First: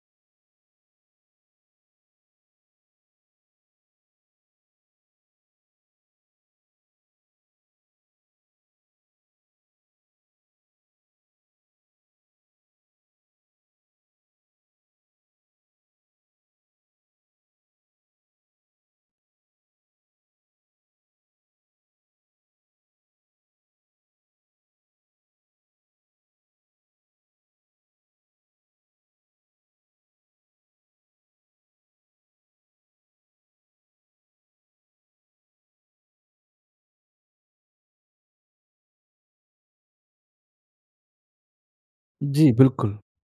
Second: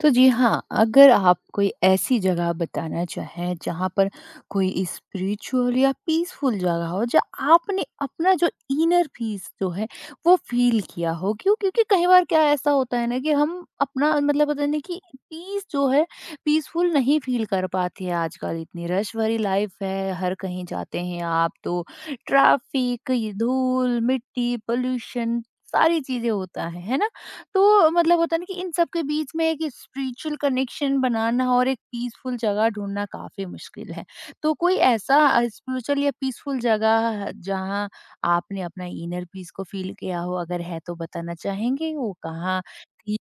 तो जी हाँ, अगर आप कोई ऐसी जगह बताना चाहें जहाँ पर कोई स्पिरिचुअल या पीसफुल जगह हो, जहाँ आपने अपना जो इनर पीस जो है वो फ़ील किया हो, क्यों? क्योंकि कई बार क्या ऐसा होता है ना कि हम अपना मतलब होता है ना कि पीस जो है पीसफुल नहीं फ़ील कर पाते हैं। आजकल इतनी रश भरी लाइफ है, हर कहीं जाते हैं आप तो ट्रैफिक, ये धूल, मिट्टी, पोल्यूशन, सारी चीज़ें होता है ना? तो मतलब होता है ना कि इन सब के बीच में एक स्पिरिचुअल कनेक्शन बनाना और एक पीसफुल जगह ढूंढना काफी मुश्किल है। तो कोई ऐसा स्पिरिचुअल या पीसफुल जगह है जहाँ आपने अपना इनर पीस को फील किया हो? अगर है तो बताना चाहेंगे वो जी, कहाँ बिल्कुल। थी?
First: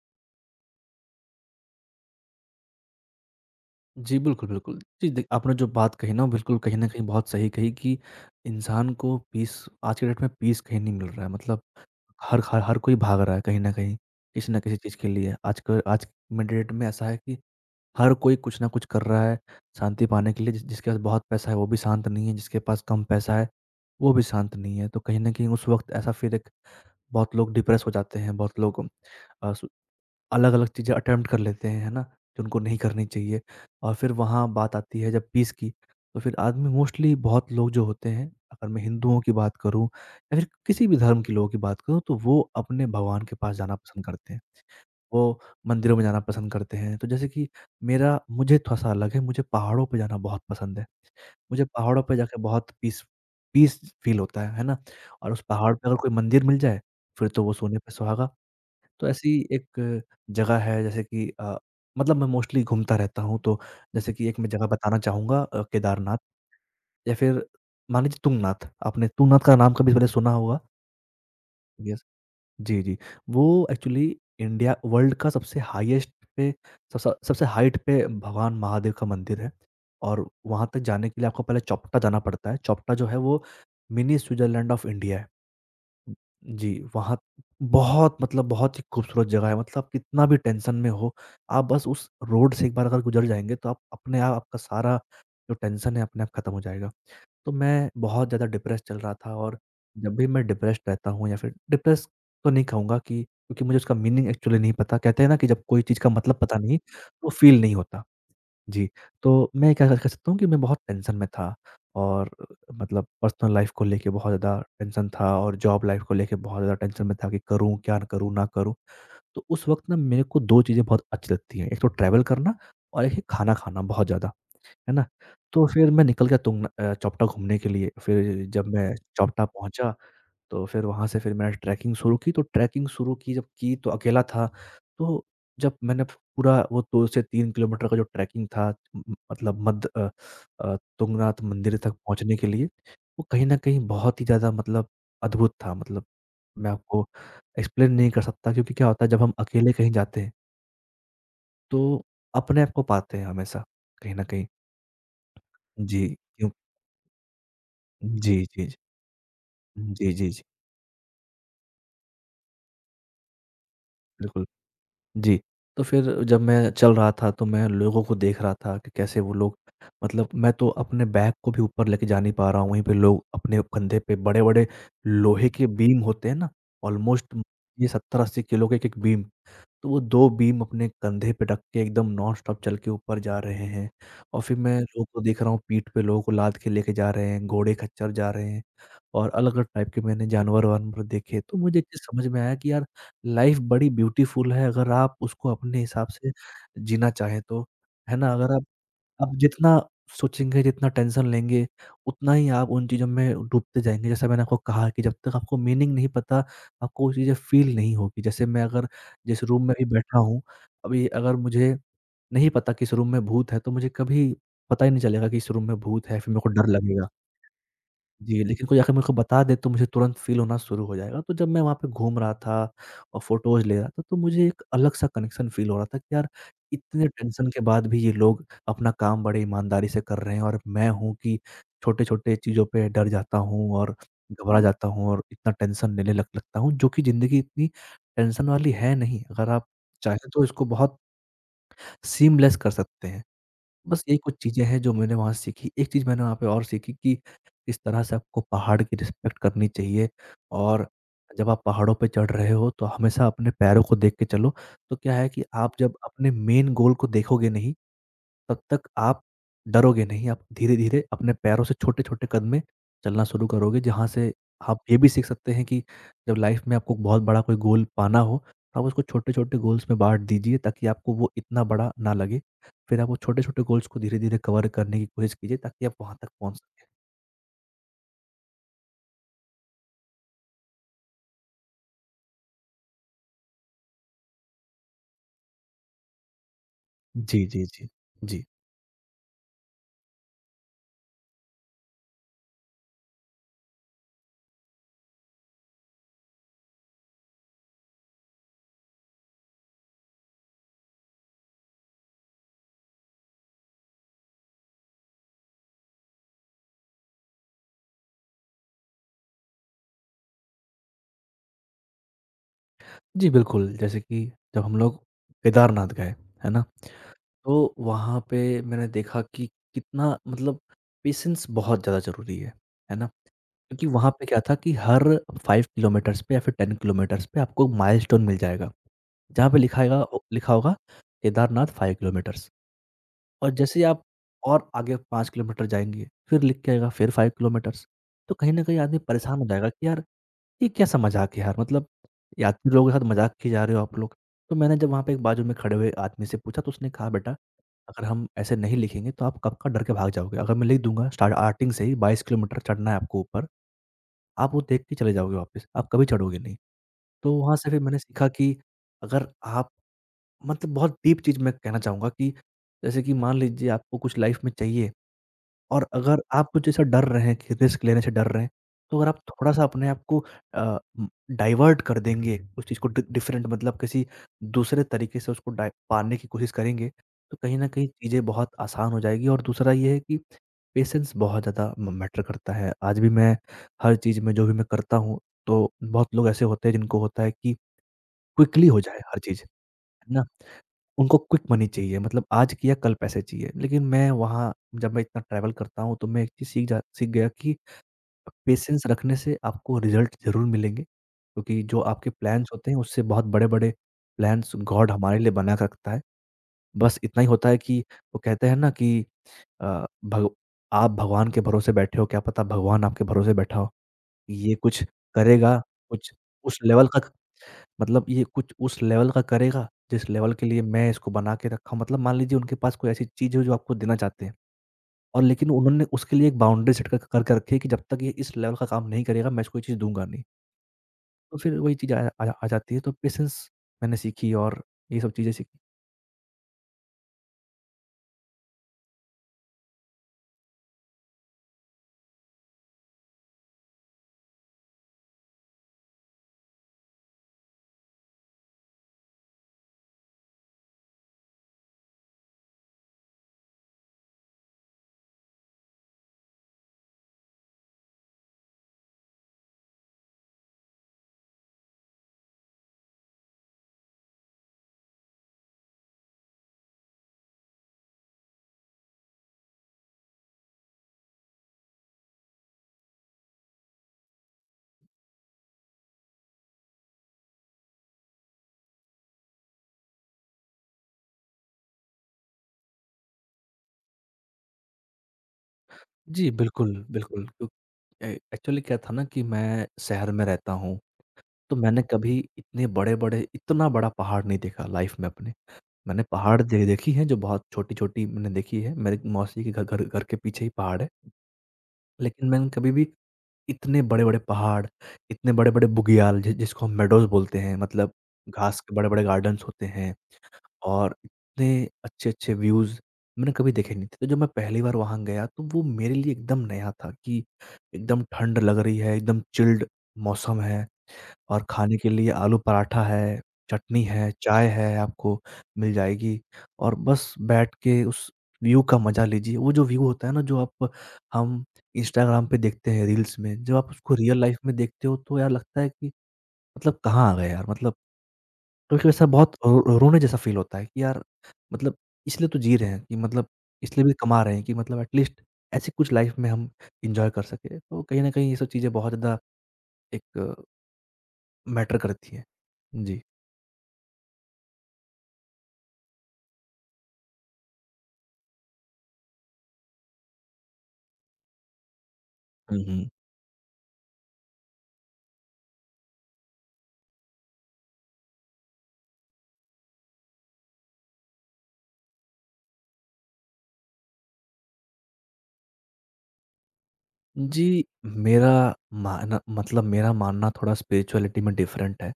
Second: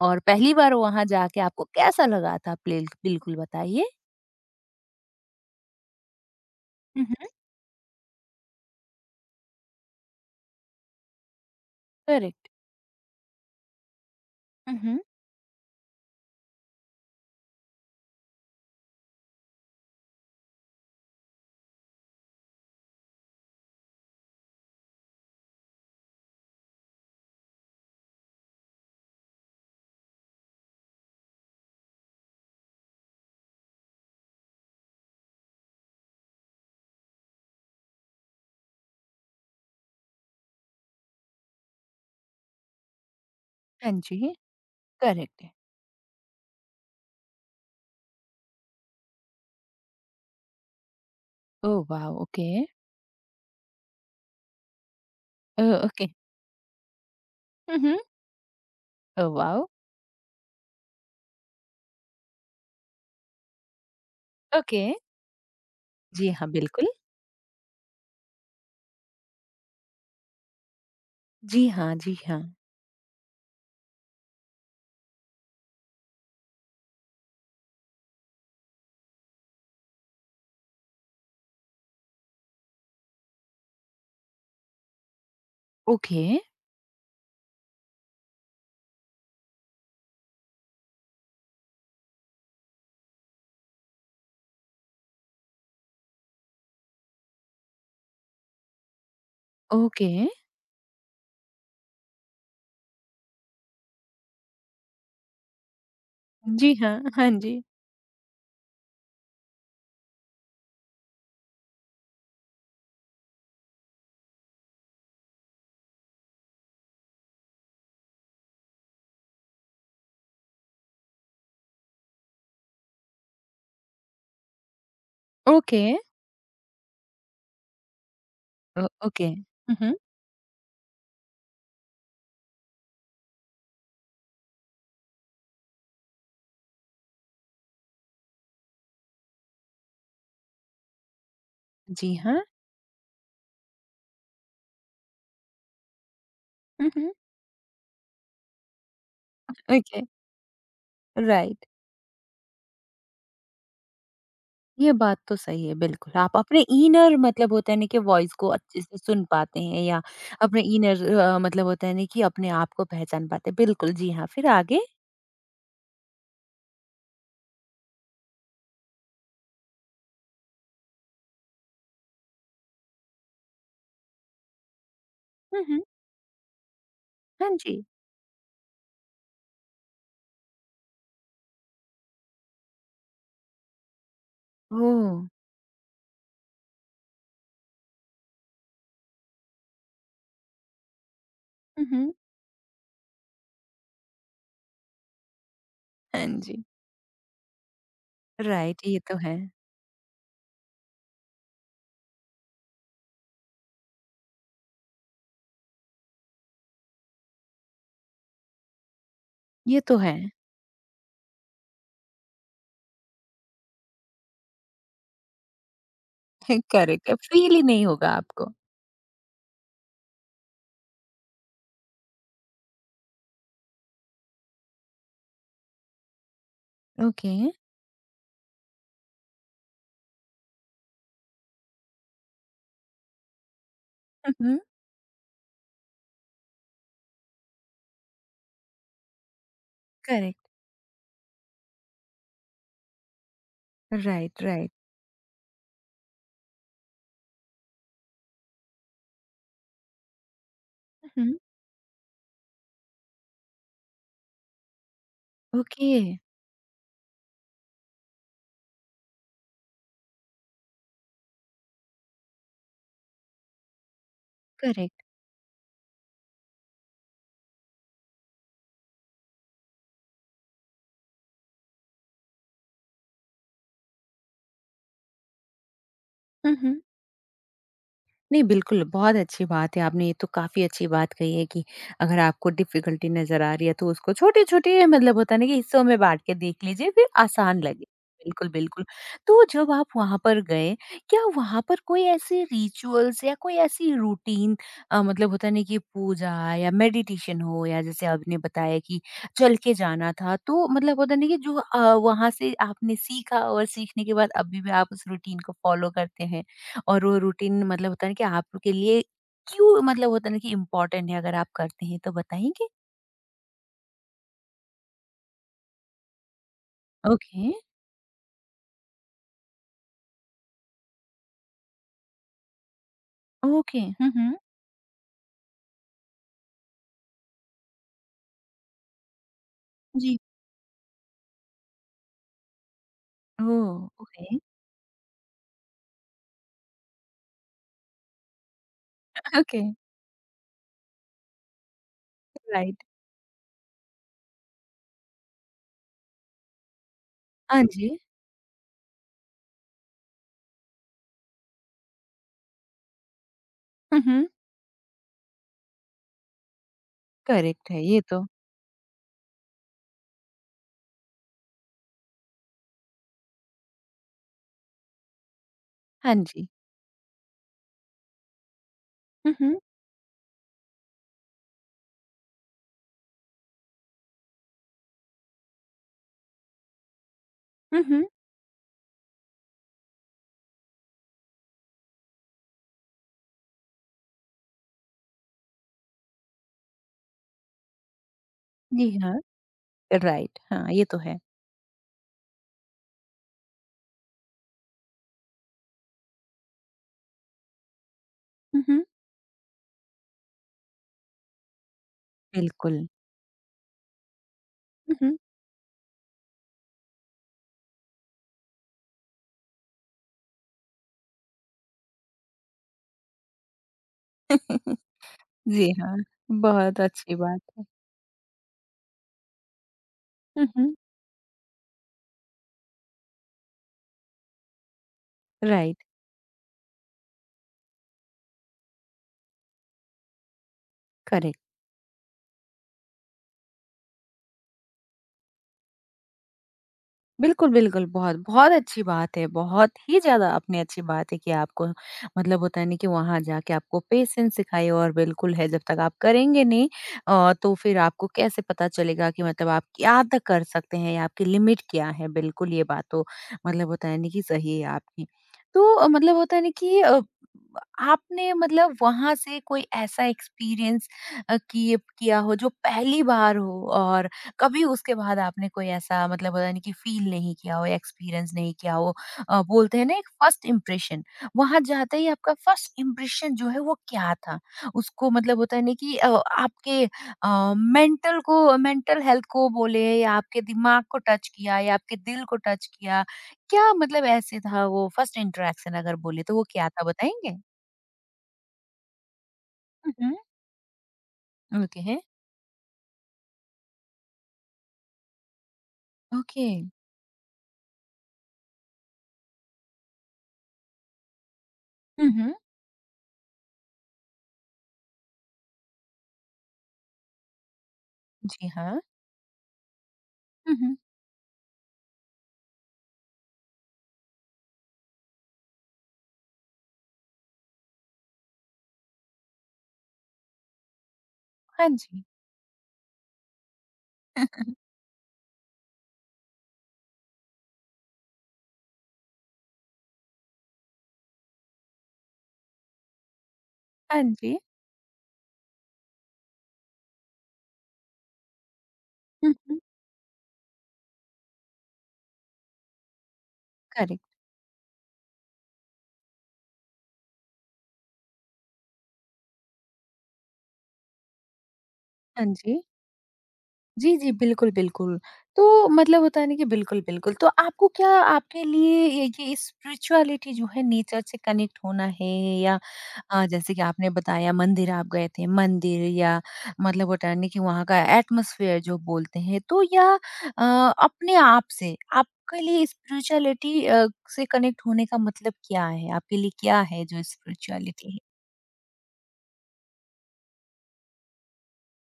और पहली बार वहाँ जाके आपको कैसा लगा था? प्लिल बिल्कुल बताइए। जी, बिल्कुल, बिल्कुल। जी, दे आपने जो बात कही ना, बिल्कुल कहीं न कहीं हुँ, हुँ। बहुत सही कही कि इंसान को पीस, आज के डेट में पीस कहीं नहीं मिल रहा है। मतलब हर करेक्ट। हर हर कोई भाग रहा है कहीं न कहीं, किसी न किसी हुँ, चीज़ हुँ। के लिए। आज में डेट में ऐसा है कि हर कोई कुछ न कुछ कर रहा है शांति पाने के लिए। जिसके पास बहुत पैसा है, वो भी शांत नहीं है, जिसके पास कम पैसा है, वो भी शांत नहीं है। तो कहीं न कहीं उस वक़्त ऐसा फिर एक, बहुत लोग डिप्रेस हो जाते हैं, बहुत लोग अ, अलग-अलग चीज़ें अटेम्प्ट कर लेते हैं, है ना? जो उनको नहीं करनी चाहिए। और फिर वहाँ बात आती है जब पीस की, तो फिर आदमी मोस्टली, बहुत लोग जो होते हैं, अगर मैं हिंदुओं की बात करूँ या फिर किसी भी धर्म के लोगों की बात करूँ, तो वो अपने भगवान के पास जाना हाँ पसंद जी। करते हैं। वो करेक्ट है। मंदिरों में जाना पसंद करते हैं। तो जैसे कि मेरा मुझे थोड़ा-सा अलग है, मुझे पहाड़ों पे जाना बहुत पसंद है। मुझे ओह पहाड़ों वाओ! पे जाके ओके। बहुत पीस पीस फ़ील होता है ना? और उस पहाड़ ओह! पे अगर ओके। कोई मंदिर मिल जाए, फिर तो वो सोने हुँ, पे हुँ। सुहागा। तो ऐसी ओह वाओ! एक जगह है, जैसे कि मतलब मैं मोस्टली घूमता रहता हूँ, तो जैसे कि एक मैं जगह ओके। बताना चाहूँगा, केदारनाथ, जी हाँ, बिल्कुल। या फिर मान लीजिए तुंगनाथ। आपने तुंगनाथ का नाम कभी पहले सुना होगा? जी हाँ, यस। जी हाँ। जी, जी। वो एक्चुअली इंडिया, वर्ल्ड का सबसे हाईएस्ट पे, सबसे सबसे हाइट पे भगवान महादेव का मंदिर है, और वहाँ तक जाने के लिए आपको पहले चोपटा जाना पड़ता है। चोपटा जो है, वो मिनी स्विट्ज़रलैंड ऑफ इंडिया है। ओके, जी, वहाँ बहुत, मतलब बहुत ही खूबसूरत जगह है। मतलब आप कितना भी टेंशन में हो, आप बस उस रोड से एक बार अगर गुज़र जाएँगे, तो आप अपने आप, आपका सारा जो टेंशन है अपने आप खत्म हो जाएगा। तो मैं बहुत ज़्यादा डिप्रेस्ड चल रहा था। और ओके। जब भी मैं डिप्रेस्ड रहता हूँ, या फिर डिप्रेस्ड तो नहीं कहूँगा, कि क्योंकि मुझे उसका मीनिंग एक्चुअली नहीं पता। कहते हैं ना कि जब कोई चीज़ का मतलब पता जी नहीं, हाँ, तो हाँ जी। फील नहीं होता। जी, तो मैं क्या कह सकता हूँ कि मैं बहुत टेंशन में था, और मतलब पर्सनल लाइफ़ को लेके बहुत ज़्यादा टेंशन था, और जॉब लाइफ़ को लेके बहुत ज़्यादा टेंशन में था कि करूँ क्या करूँ, ना करूँ? तो उस वक़्त ना मेरे को 2 चीज़ें बहुत अच्छी लगती हैं, एक तो ट्रैवल करना, और एक है खाना खाना बहुत ज़्यादा, है ना? तो ओके फिर मैं निकल गया चोपटा घूमने के लिए। फिर जब मैं ओके। चोपटा हुँ, पहुँचा, हुँ। तो फिर वहाँ से फिर मैंने ट्रैकिंग शुरू की। तो ट्रैकिंग शुरू की जब, की तो अकेला था। तो जब मैंने पूरा वो 2 से 3 किलोमीटर का जो ट्रैकिंग था, म म मतलब तुंगनाथ मंदिर तक जी पहुँचने हाँ। के लिए, वो कहीं न कहीं बहुत ही ज़्यादा, मतलब अद्भुत था। मतलब मैं हुँ, आपको हुँ। एक्सप्लेन नहीं कर सकता, क्योंकि क्या होता है जब हम अकेले कहीं ओके, जाते हैं, राइट। तो अपने आप को पाते हैं हमेशा, कहीं न कहीं। ये बात तो सही है जी, बिल्कुल। आप क्यों, अपने इनर मतलब होता है ना कि वॉइस जी, जी, को जी। अच्छे से सुन पाते हैं या जी, जी, जी। अपने इनर मतलब होता है ना कि अपने आप को पहचान पाते हैं। बिल्कुल, जी हाँ। बिल्कुल। फिर आगे? जी, तो फिर जब मैं चल रहा था, तो मैं लोगों को देख रहा था कि कैसे वो लोग, मतलब मैं तो अपने बैग को भी ऊपर लेके जा नहीं पा रहा हूँ, वहीं पे लोग अपने कंधे पे बड़े-बड़े लोहे हुँ, के हुँ। बीम होते हैं ना, ऑलमोस्ट हाँ जी। ये 70-80 किलो के 1-1 बीम, तो वो 2 बीम अपने कंधे पे रख के एकदम नॉन स्टॉप चल के ऊपर जा रहे हैं। और फिर मैं लोगों ओह! को देख रहा हूँ, पीठ पे लोगों को लाद के लेके जा रहे हैं, घोड़े खच्चर जा रहे हैं। और अलग-अलग टाइप के मैंने जानवर-वानवर देखे। तो मुझे एक हुँ, चीज़ हुँ। समझ में आया कि यार, लाइफ़ बड़ी ब्यूटीफुल है अगर आप उसको अपने हिसाब हाँ से जी। जीना चाहें तो, है ना? अगर आप, राइट, ये तो आप है। जितना सोचेंगे, जितना टेंशन लेंगे, उतना ही आप उन चीज़ों में डूबते जाएँगे। जैसा मैंने आपको कहा कि जब तक आपको मीनिंग नहीं पता, आपको वो चीज़ें फ़ील नहीं होगी। जैसे मैं, अगर जिस रूम में ये अभी तो है। बैठा हूँ, अभी अगर मुझे नहीं पता कि इस रूम में भूत है, तो मुझे कभी पता ही नहीं चलेगा कि इस रूम में भूत है, फिर मेरे को डर लगेगा। करेक्ट है, फ़ील ही नहीं होगा जी, आपको। लेकिन कोई आके मेरे को बता दे तो मुझे तुरंत फ़ील होना शुरू हो जाएगा। तो जब मैं वहाँ पे घूम रहा था और फ़ोटोज़ ले रहा था, तो मुझे एक अलग-सा कनेक्शन फ़ील हो रहा था कि यार, इतने ओके। टेंशन के बाद भी ये लोग अपना काम बड़े ईमानदारी से कर रहे हैं, और मैं हूँ कि छोटे-छोटे चीज़ों पे डर जाता हूँ, और हुँ, हुँ। घबरा जाता हूँ, और इतना टेंशन लेने लग लगता हूँ, जो कि ज़िंदगी इतनी टेंशन वाली है नहीं। अगर आप चाहें तो करेक्ट। इसको बहुत सीमलेस कर सकते हैं। बस यही कुछ राइट, चीज़ें राइट। हैं जो मैंने वहाँ सीखी। एक चीज़ मैंने वहाँ पे और सीखी कि किस तरह से आपको पहाड़ की रिस्पेक्ट करनी चाहिए, और हुँ, हुँ। जब आप पहाड़ों पे चढ़ रहे हो तो हमेशा अपने पैरों को देख के चलो। तो क्या है कि आप ओके। जब अपने मेन गोल को देखोगे नहीं, तब तक आप डरोगे नहीं, आप धीरे-धीरे अपने पैरों से छोटे-छोटे कदम में चलना शुरू करोगे, जहाँ से आप ये करेक्ट। भी सीख सकते हैं कि जब लाइफ में आपको बहुत बड़ा कोई गोल पाना हो, तो आप उसको छोटे-छोटे गोल्स में बाँट दीजिए, ताकि आपको वो इतना बड़ा ना लगे। फिर आप वो छोटे-छोटे गोल्स को धीरे-धीरे कवर करने की कोशिश कीजिए, ताकि आप वहाँ तक पहुँच हम्म। सकें। नहीं, बिल्कुल, बहुत अच्छी बात है। आपने ये तो काफ़ी अच्छी बात कही है कि अगर आपको डिफ़िकल्टी नज़र आ रही है, तो उसको छोटे-छोटे मतलब होता है ना कि हिस्सों में बाँट के देख लीजिए, फिर जी, आसान जी, लगे। जी। जी। बिल्कुल, बिल्कुल। तो जब आप वहाँ पर गए, क्या वहाँ पर कोई ऐसे रिचुअल्स या कोई ऐसी रूटीन, मतलब होता नहीं कि पूजा या मेडिटेशन हो, या जैसे आपने बताया कि चल के जाना था, तो मतलब होता नहीं कि जो वहाँ से आपने सीखा और सीखने के बाद अभी भी आप उस रूटीन को फ़ॉलो करते हैं? और वो रूटीन मतलब होता है ना कि आपके लिए क्यों मतलब होता है ना कि इम्पोर्टेंट है, अगर आप करते हैं तो बताएंगे? जी, बिल्कुल। जैसे कि जब हम लोग केदारनाथ गए, है ना? ओके, तो वहाँ पे मैंने देखा कि कितना, मतलब पेशेंस बहुत ज़्यादा ज़रूरी है ना? ओके। क्योंकि वहाँ हुँ, पे हुँ। क्या था कि हर 5 किलोमीटर्स पे या फिर 10 किलोमीटर्स पे आपको माइलस्टोन मिल जाएगा। जहाँ पे जी। लिखा होगा, केदारनाथ 5 किलोमीटर्स। और ओह! जैसे ही आप ओके। और आगे 5 किलोमीटर जाएँगे, फिर लिख के आएगा फिर 5 किलोमीटर्स। तो कहीं न कहीं आदमी परेशान हो ओके, जाएगा कि यार, ये कैसा मज़ाक है यार? मतलब यात्री राइट। लोगों के साथ मज़ाक किए जा रहे हो आप लोग। तो मैंने जब वहाँ पे एक बाजू में खड़े हुए आदमी से पूछा, तो उसने कहा, बेटा, हाँ जी। अगर हम ऐसे नहीं लिखेंगे तो आप कब का डर के भाग जाओगे। अगर मैं लिख दूँगा स्टार्ट आर्टिंग से ही 22 किलोमीटर चढ़ना है आपको ऊपर, हुँ, हुँ। आप वो देख के चले जाओगे वापस, आप कभी चढ़ोगे नहीं। तो वहाँ से करेक्ट फिर है मैंने ये तो। सीखा कि अगर आप, मतलब बहुत डीप चीज़ मैं कहना चाहूँगा कि जैसे कि, मान लीजिए आपको कुछ लाइफ़ में चाहिए, और हाँ अगर जी। आप कुछ ऐसा डर रहे हैं कि रिस्क लेने से डर रहे हैं, तो अगर आप हुँ, हुँ। थोड़ा-सा अपने आप को अ, उम, डाइवर्ट कर देंगे, उस चीज़ को डि डिफरेंट मतलब किसी दूसरे तरीके से उसको डा पाने की कोशिश करेंगे, तो कहीं न हुँ, कहीं हुँ। चीज़ें बहुत आसान हो जाएगी, और दूसरा ये है कि पेशेंस बहुत ज़्यादा म मैटर करता है। आज भी मैं हर चीज़ में जो भी मैं करता हूँ, तो बहुत लोग ऐसे होते हैं जिनको होता है कि क्विकली हो जी जाए हाँ, हर चीज़, है ना? राइट। हाँ, ये तो उनको है। क्विक मनी चाहिए, मतलब आज किया कल पैसे चाहिए। लेकिन मैं वहाँ, जब मैं इतना ट्रैवल करता हूँ, तो मैं एक चीज़ सीख गया कि हुँ, पेशेंस हुँ। रखने से आपको रिज़ल्ट ज़रूर मिलेंगे। क्योंकि जो आपके प्लान्स होते हैं बिल्कुल। उससे बहुत बड़े-बड़े प्लान्स गॉड हुँ, हुँ। हमारे लिए बना के रखता है। बस इतना ही होता है कि वो कहते हैं ना कि, अ, भग आप भगवान के भरोसे बैठे हो, क्या पता भगवान आपके भरोसे बैठा हो। ये कुछ करेगा, जी हाँ, कुछ उस बहुत लेवल का, अच्छी बात है। मतलब ये कुछ उस लेवल का करेगा, जिस लेवल के हुँ, लिए हुँ। मैं इसको बना के रखा हूँ। मतलब मान लीजिए उनके पास कोई ऐसी चीज़ है जो आपको देना चाहते हैं, और लेकिन राइट, उन्होंने उसके लिए एक बाउंड्री सेट कर कर के रखी है कि जब तक ये इस लेवल का काम नहीं करेगा, मैं इसको ये चीज़ दूँगा नहीं। तो करेक्ट। फिर वही चीज़ आ आ आ जाती है, तो पेशेंस मैंने सीखी, और ये सब चीज़ें सीखी। बिल्कुल, बिल्कुल। बहुत, बहुत अच्छी बात है, बहुत ही ज़्यादा अपनी अच्छी बात है कि आपको मतलब होता है ना कि वहाँ जाके आपको पेशेंस सिखाई, और बिल्कुल है, जब तक आप करेंगे नहीं तो फिर आपको कैसे पता चलेगा कि मतलब आप क्या तक कर सकते हैं या आपकी लिमिट क्या है? बिल्कुल, ये बात तो मतलब होता है ना कि सही है आपकी। तो मतलब होता है ना कि आपने मतलब वहाँ से कोई ऐसा एक्सपीरियंस किए किया हो जो पहली बार हो, और कभी उसके बाद आपने कोई ऐसा मतलब पता नहीं कि फील नहीं किया हो, एक्सपीरियंस नहीं किया हो। बोलते हैं ना एक फर्स्ट इम्प्रेशन, वहां जाते ही आपका फर्स्ट इम्प्रेशन जो है वो क्या था, उसको मतलब होता है ना कि आपके मेंटल को, मेंटल हेल्थ को बोले, या आपके दिमाग को टच किया या आपके दिल को टच किया, क्या मतलब ऐसे था वो फर्स्ट इंटरेक्शन? अगर बोले जी, तो वो क्या बिल्कुल, था, बिल्कुल। बताएंगे? क्यों ए एक्चुअली क्या था ना कि मैं शहर हम्म। में रहता हूँ, तो ओके मैंने है। कभी इतने बड़े-बड़े इतना बड़ा पहाड़ नहीं देखा लाइफ़ में अपने। मैंने पहाड़ ओके। दे देखी हैं जो बहुत छोटी-छोटी मैंने देखी है। मेरे मौसी के घ घर घर के पीछे ही पहाड़ है। लेकिन हम्म। मैंने कभी भी इतने बड़े-बड़े पहाड़, इतने बड़े-बड़े बुग्याल जि जिसको हम मेडोज़ बोलते हैं, मतलब जी घास के हाँ। बड़े-बड़े गार्डन्स होते हैं, हम्म। और इतने अच्छे-अच्छे व्यूज़ मैंने कभी देखे नहीं थे। तो जब मैं पहली बार वहाँ गया तो वो मेरे लिए एकदम नया था कि एकदम ठंड लग रही है, एकदम चिल्ड मौसम है। और हाँ खाने के जी। लिए आलू पराठा है, चटनी है, चाय है आपको मिल जाएगी और बस बैठ के उस व्यू का मज़ा लीजिए। वो जो व्यू होता है ना जो आप हम इंस्टाग्राम पे देखते हैं रील्स में, जब आप उसको हाँ रियल लाइफ़ जी। में देखते हो तो यार लगता है कि मतलब कहाँ आ गए यार मतलब क्योंकि ऐसा बहुत हम्म। रो रोने जैसा फ़ील होता है कि यार मतलब इसलिए तो जी रहे हैं कि मतलब इसलिए भी करेक्ट। कमा रहे हैं कि मतलब एट लीस्ट ऐसी कुछ लाइफ़ में हम एन्जॉय कर सकें। तो कहीं न कहीं ये सब चीज़ें बहुत ज़्यादा एक मैटर करती हैं। हाँ जी। जी। जी, जी, बिल्कुल, बिल्कुल। तो मतलब होता है ना कि बिल्कुल, बिल्कुल। तो आपको क्या, आपके लिए ये स्पिरिचुअलिटी जो है नेचर से कनेक्ट होना है या हुँ, हुँ। जैसे कि आपने बताया मंदिर आप गए थे, मंदिर या मतलब होता है ना कि वहाँ का एटमॉस्फेयर जो बोलते हैं, तो या अपने आप से, आपके लिए स्पिरिचुअलिटी से कनेक्ट होने का मतलब क्या है? आपके लिए क्या है जो जी, स्पिरिचुअलिटी है? मेरा माना मतलब मेरा मानना थोड़ा स्पिरिचुअलिटी में डिफरेंट है।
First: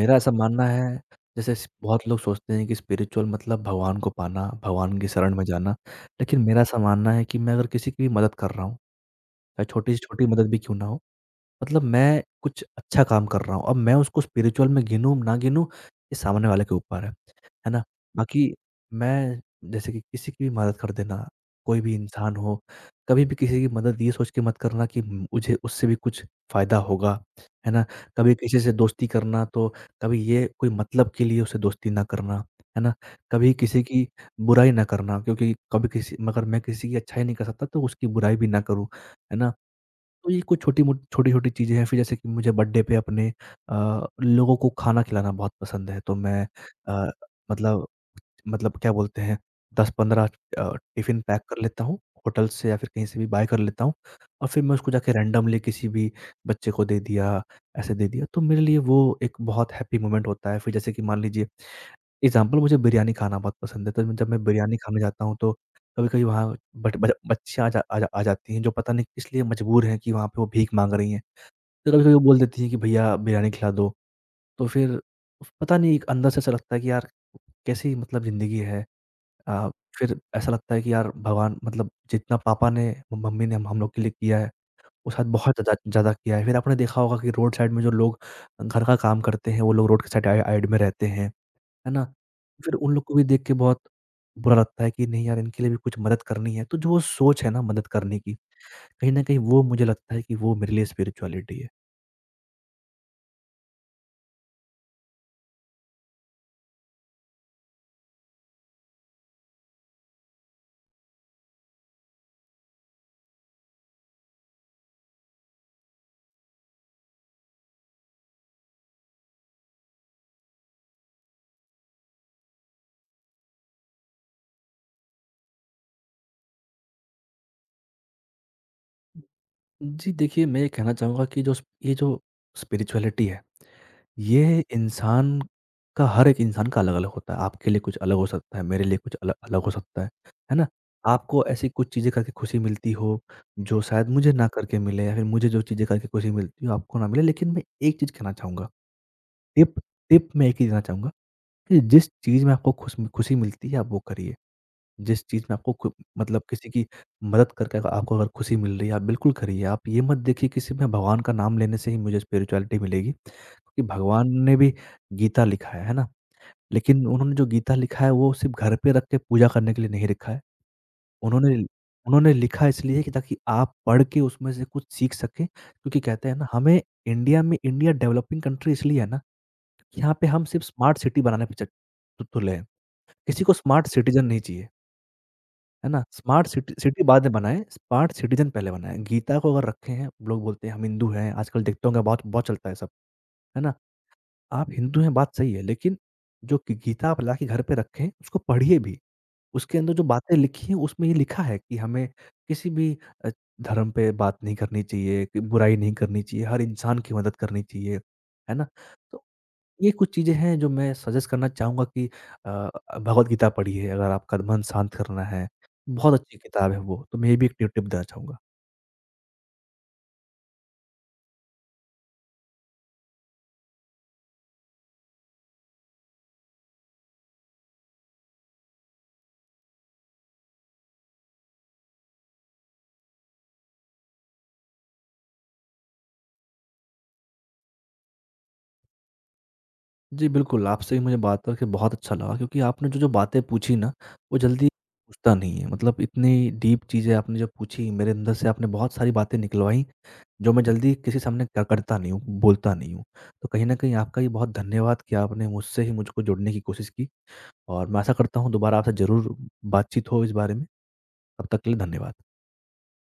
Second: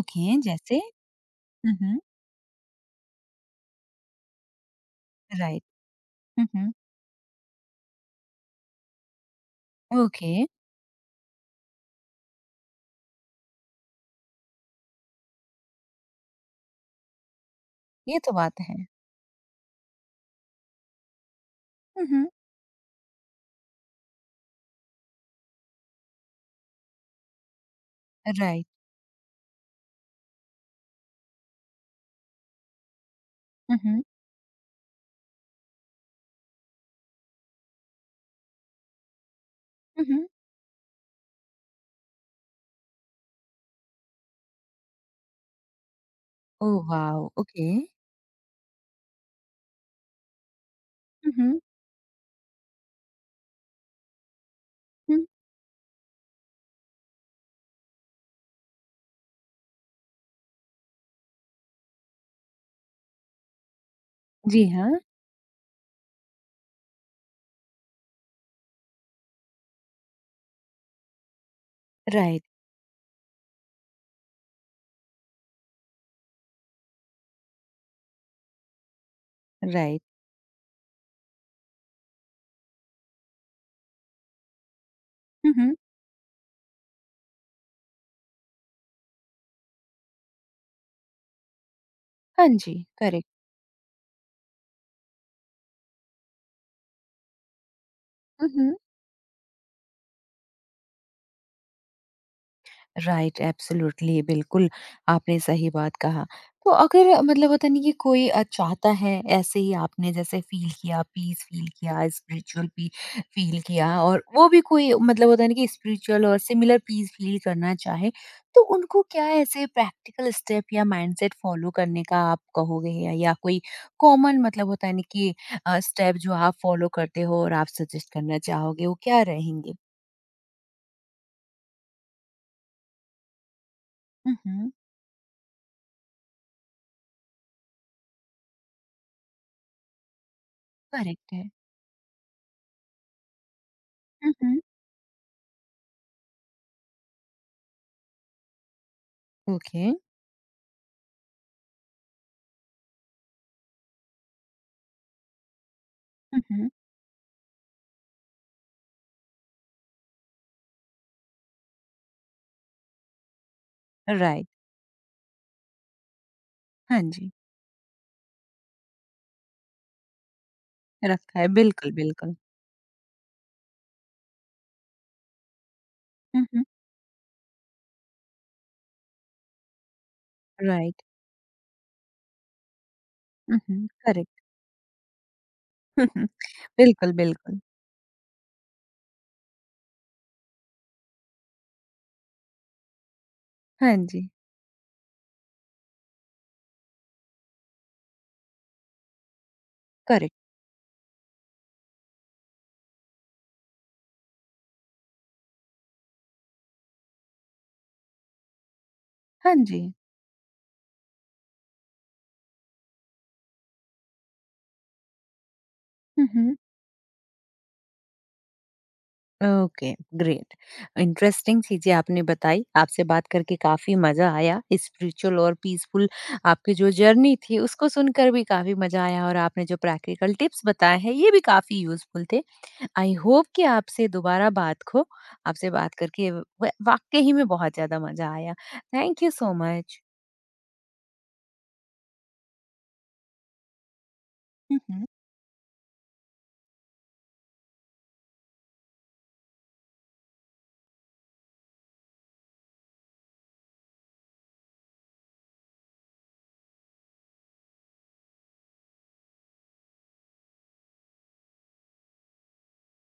मेरा ऐसा मानना जैसे? है जैसे स हुँ, हुँ। बहुत लोग सोचते हैं कि स्पिरिचुअल मतलब भगवान को पाना, भगवान की शरण में राइट। जाना। लेकिन हुँ, मेरा हुँ। ऐसा मानना है कि मैं अगर किसी की भी मदद कर रहा हूँ, चाहे छोटी से छोटी ओके, मदद भी क्यों ना हो, मतलब मैं कुछ अच्छा काम कर रहा हूँ। अब मैं उसको स्पिरिचुअल में गिनूँ, ना गिनूँ, ये सामने वाले के ऊपर है। है ना? ये तो बाकी बात है। मैं जैसे कि किसी की भी मदद कर देना, कोई भी हुँ, इंसान हो, कभी भी किसी की मदद ये सोच के मत करना कि मुझे उससे भी कुछ फ़ायदा होगा। है ना? कभी किसी राइट। से दोस्ती करना तो कभी ये कोई मतलब के लिए उससे दोस्ती ना करना। है ना? कभी किसी हुँ। की बुराई ना करना क्योंकि कभी किसी मगर मैं किसी की अच्छाई नहीं कर सकता तो उसकी बुराई भी ना करूँ। है ना? हुँ, हुँ, हुँ। तो ये कुछ छोटी-छोटी चीज़ें हैं, फिर जैसे कि मुझे बर्थडे पे अपने लोगों को खाना खिलाना बहुत पसंद है, तो मैं ओह अ, वाओ! ओके। मतलब मतलब क्या बोलते हैं 10-15 टिफ़िन हुँ, पैक हुँ, कर लेता हूँ, होटल से या फिर कहीं से भी बाय कर लेता हूँ और फिर मैं उसको जाके हुँ। रैंडमली किसी भी बच्चे को दे दिया, ऐसे दे दिया, तो मेरे लिए वो एक बहुत हैप्पी मोमेंट होता है। फिर जैसे कि मान लीजिए एग्ज़ाम्पल मुझे बिरयानी खाना बहुत पसंद है, तो जब मैं जी बिरयानी खाने हाँ, जाता हूँ तो कभी-कभी वहाँ बट बच बच्चियाँ आ जाती हैं जो पता नहीं किस लिए मजबूर हैं कि वहाँ पे वो भीख माँग रही हैं। तो कभी-कभी वो बोल राइट, देती हैं कि भैया बिरयानी खिला दो, तो फिर पता नहीं एक अंदर से ऐसा लगता है कि यार कैसी मतलब ज़िंदगी है। अ, राइट। फिर ऐसा लगता है कि यार भगवान मतलब जितना पापा ने, मम्मी ने हम लोग के लिए किया है, वो शायद हुँ, बहुत ज़्यादा हुँ। ज़्यादा किया है। फिर आपने देखा होगा कि रोड साइड में जो लोग घर का काम करते हैं, वो लोग रोड के साइड में रहते हैं। है ना? हाँ फिर जी, उन लोग को भी करेक्ट। देख के बहुत बुरा लगता है कि नहीं यार इनके लिए भी कुछ मदद करनी है। तो जो वो सोच है ना मदद करने की, हुँ, हुँ। कहीं न कहीं वो मुझे लगता है कि वो मेरे लिए स्पिरिचुअलिटी है। राइट, एब्सोल्युटली, बिल्कुल। आपने सही बात कहा। तो अगर मतलब होता नहीं कि कोई चाहता है ऐसे ही, आपने जैसे फील किया, पीस फील किया, स्पिरिचुअल भी फील किया, और वो भी कोई मतलब होता नहीं कि स्पिरिचुअल और सिमिलर पीस फील करना चाहे, तो उनको क्या ऐसे प्रैक्टिकल स्टेप या माइंडसेट फॉलो करने का आप कहोगे, या कोई कॉमन मतलब होता नहीं कि स्टेप जो आप फॉलो करते हो और आप सजेस्ट करना चाहोगे, वो क्या रहेंगे? जी देखिए, मैं ये कहना चाहूँगा कि जो स ये जो स्पिरिचुअलिटी है, ये हम्म। इंसान का हर एक इंसान का अलग-अलग होता है। आपके लिए कुछ अलग हो सकता है, मेरे लिए कुछ अलग अलग हो सकता है। है ना? करेक्ट है। आपको ऐसी कुछ चीज़ें करके खुशी मिलती हो, जो शायद मुझे ना हम्म। करके मिले या फिर मुझे जो चीज़ें करके खुशी मिलती हो, आपको ना मिले। लेकिन मैं एक चीज़ कहना चाहूँगा टिप ओके। टिप मैं एक ही देना चाहूँगा कि जिस चीज़ में आपको खुशी मिलती है आप वो करिए। जिस चीज़ में आपको खु मतलब हुँ, किसी हुँ। की मदद करके अगर आपको अगर खुशी मिल रही है आप बिल्कुल करिए। आप ये मत देखिए किसी में भगवान का नाम लेने से ही मुझे स्पिरिचुअलिटी मिलेगी। क्योंकि भगवान राइट। ने भी गीता लिखा है ना? हाँ लेकिन जी, उन्होंने जो गीता लिखा है वो सिर्फ़ घर पे रख के पूजा करने के लिए नहीं लिखा है। रखा है, उन्होंने बिल्कुल, उन्होंने बिल्कुल। लिखा इसलिए कि ताकि आप पढ़ के उसमें से कुछ सीख सकें। क्योंकि कहते हैं हुँ, ना हुँ। हमें इंडिया में इंडिया डेवलपिंग कंट्री इसलिए है ना यहाँ पे हम सिर्फ़ स्मार्ट राइट, सिटी बनाने पे चत तुतुल हैं। किसी को हुँ, स्मार्ट हुँ, सिटीज़न करेक्ट, नहीं चाहिए, है ना? हुँ, हुँ, स्मार्ट सिटी सिटी बिल्कुल, बाद में बिल्कुल, बनाएँ, स्मार्ट सिटीज़न पहले बनाएँ। गीता को अगर रखे हैं, लोग बोलते हैं हम हिंदू हैं, आजकल देखते होंगे बहुत बहुत चलता है सब, है ना? हाँ जी, आप हिंदू हैं बात सही है, लेकिन जो गी गीता आप ला के घर पे रखें, उसको पढ़िए भी। उसके अंदर जो बातें करेक्ट, लिखी हैं, उसमें ये लिखा है कि हमें किसी भी अ, धर्म पे बात नहीं करनी चाहिए, कि बुराई नहीं करनी चाहिए, हर इंसान की मदद करनी चाहिए, है ना? तो हाँ जी। ये कुछ चीज़ें हैं जो मैं सजेस्ट करना चाहूँगा कि अ, भगवत गीता पढ़िए अगर आपका मन शांत करना है। बहुत हुँ, अच्छी हुँ। किताब है वो, तो मैं ये भी एक टिप टिप देना चाहूँगा। ओके, ग्रेट, इंटरेस्टिंग चीज़ें आपने बताई, आपसे बात करके काफ़ी मज़ा आया। स्पिरिचुअल और पीसफुल आपकी जो जर्नी थी उसको सुनकर भी काफ़ी मज़ा आया, और आपने जो प्रैक्टिकल टिप्स बताए हैं ये भी काफ़ी यूज़फुल थे। आई होप कि आपसे दोबारा बात हो। आपसे बात करके वाकई ही में बहुत ज्यादा मजा आया। Thank you so much. जी बिल्कुल, आपसे भी मुझे बात करके बहुत अच्छा लगा क्योंकि आपने जो-जो बातें पूछी ना, वो जल्दी हम्म। पूछता नहीं है। मतलब इतनी डीप चीज़ें आपने जो पूछी, मेरे अंदर से आपने बहुत सारी बातें निकलवाई, जो मैं जल्दी किसी सामने क करता नहीं हूँ, बोलता नहीं हूँ। तो कहीं न कहीं आपका ये बहुत धन्यवाद कि आपने मुझसे ही मुझको जुड़ने की कोशिश की और मैं आशा करता हूँ दोबारा आपसे ज़रूर बातचीत हो इस बारे में। तब तक के लिए धन्यवाद।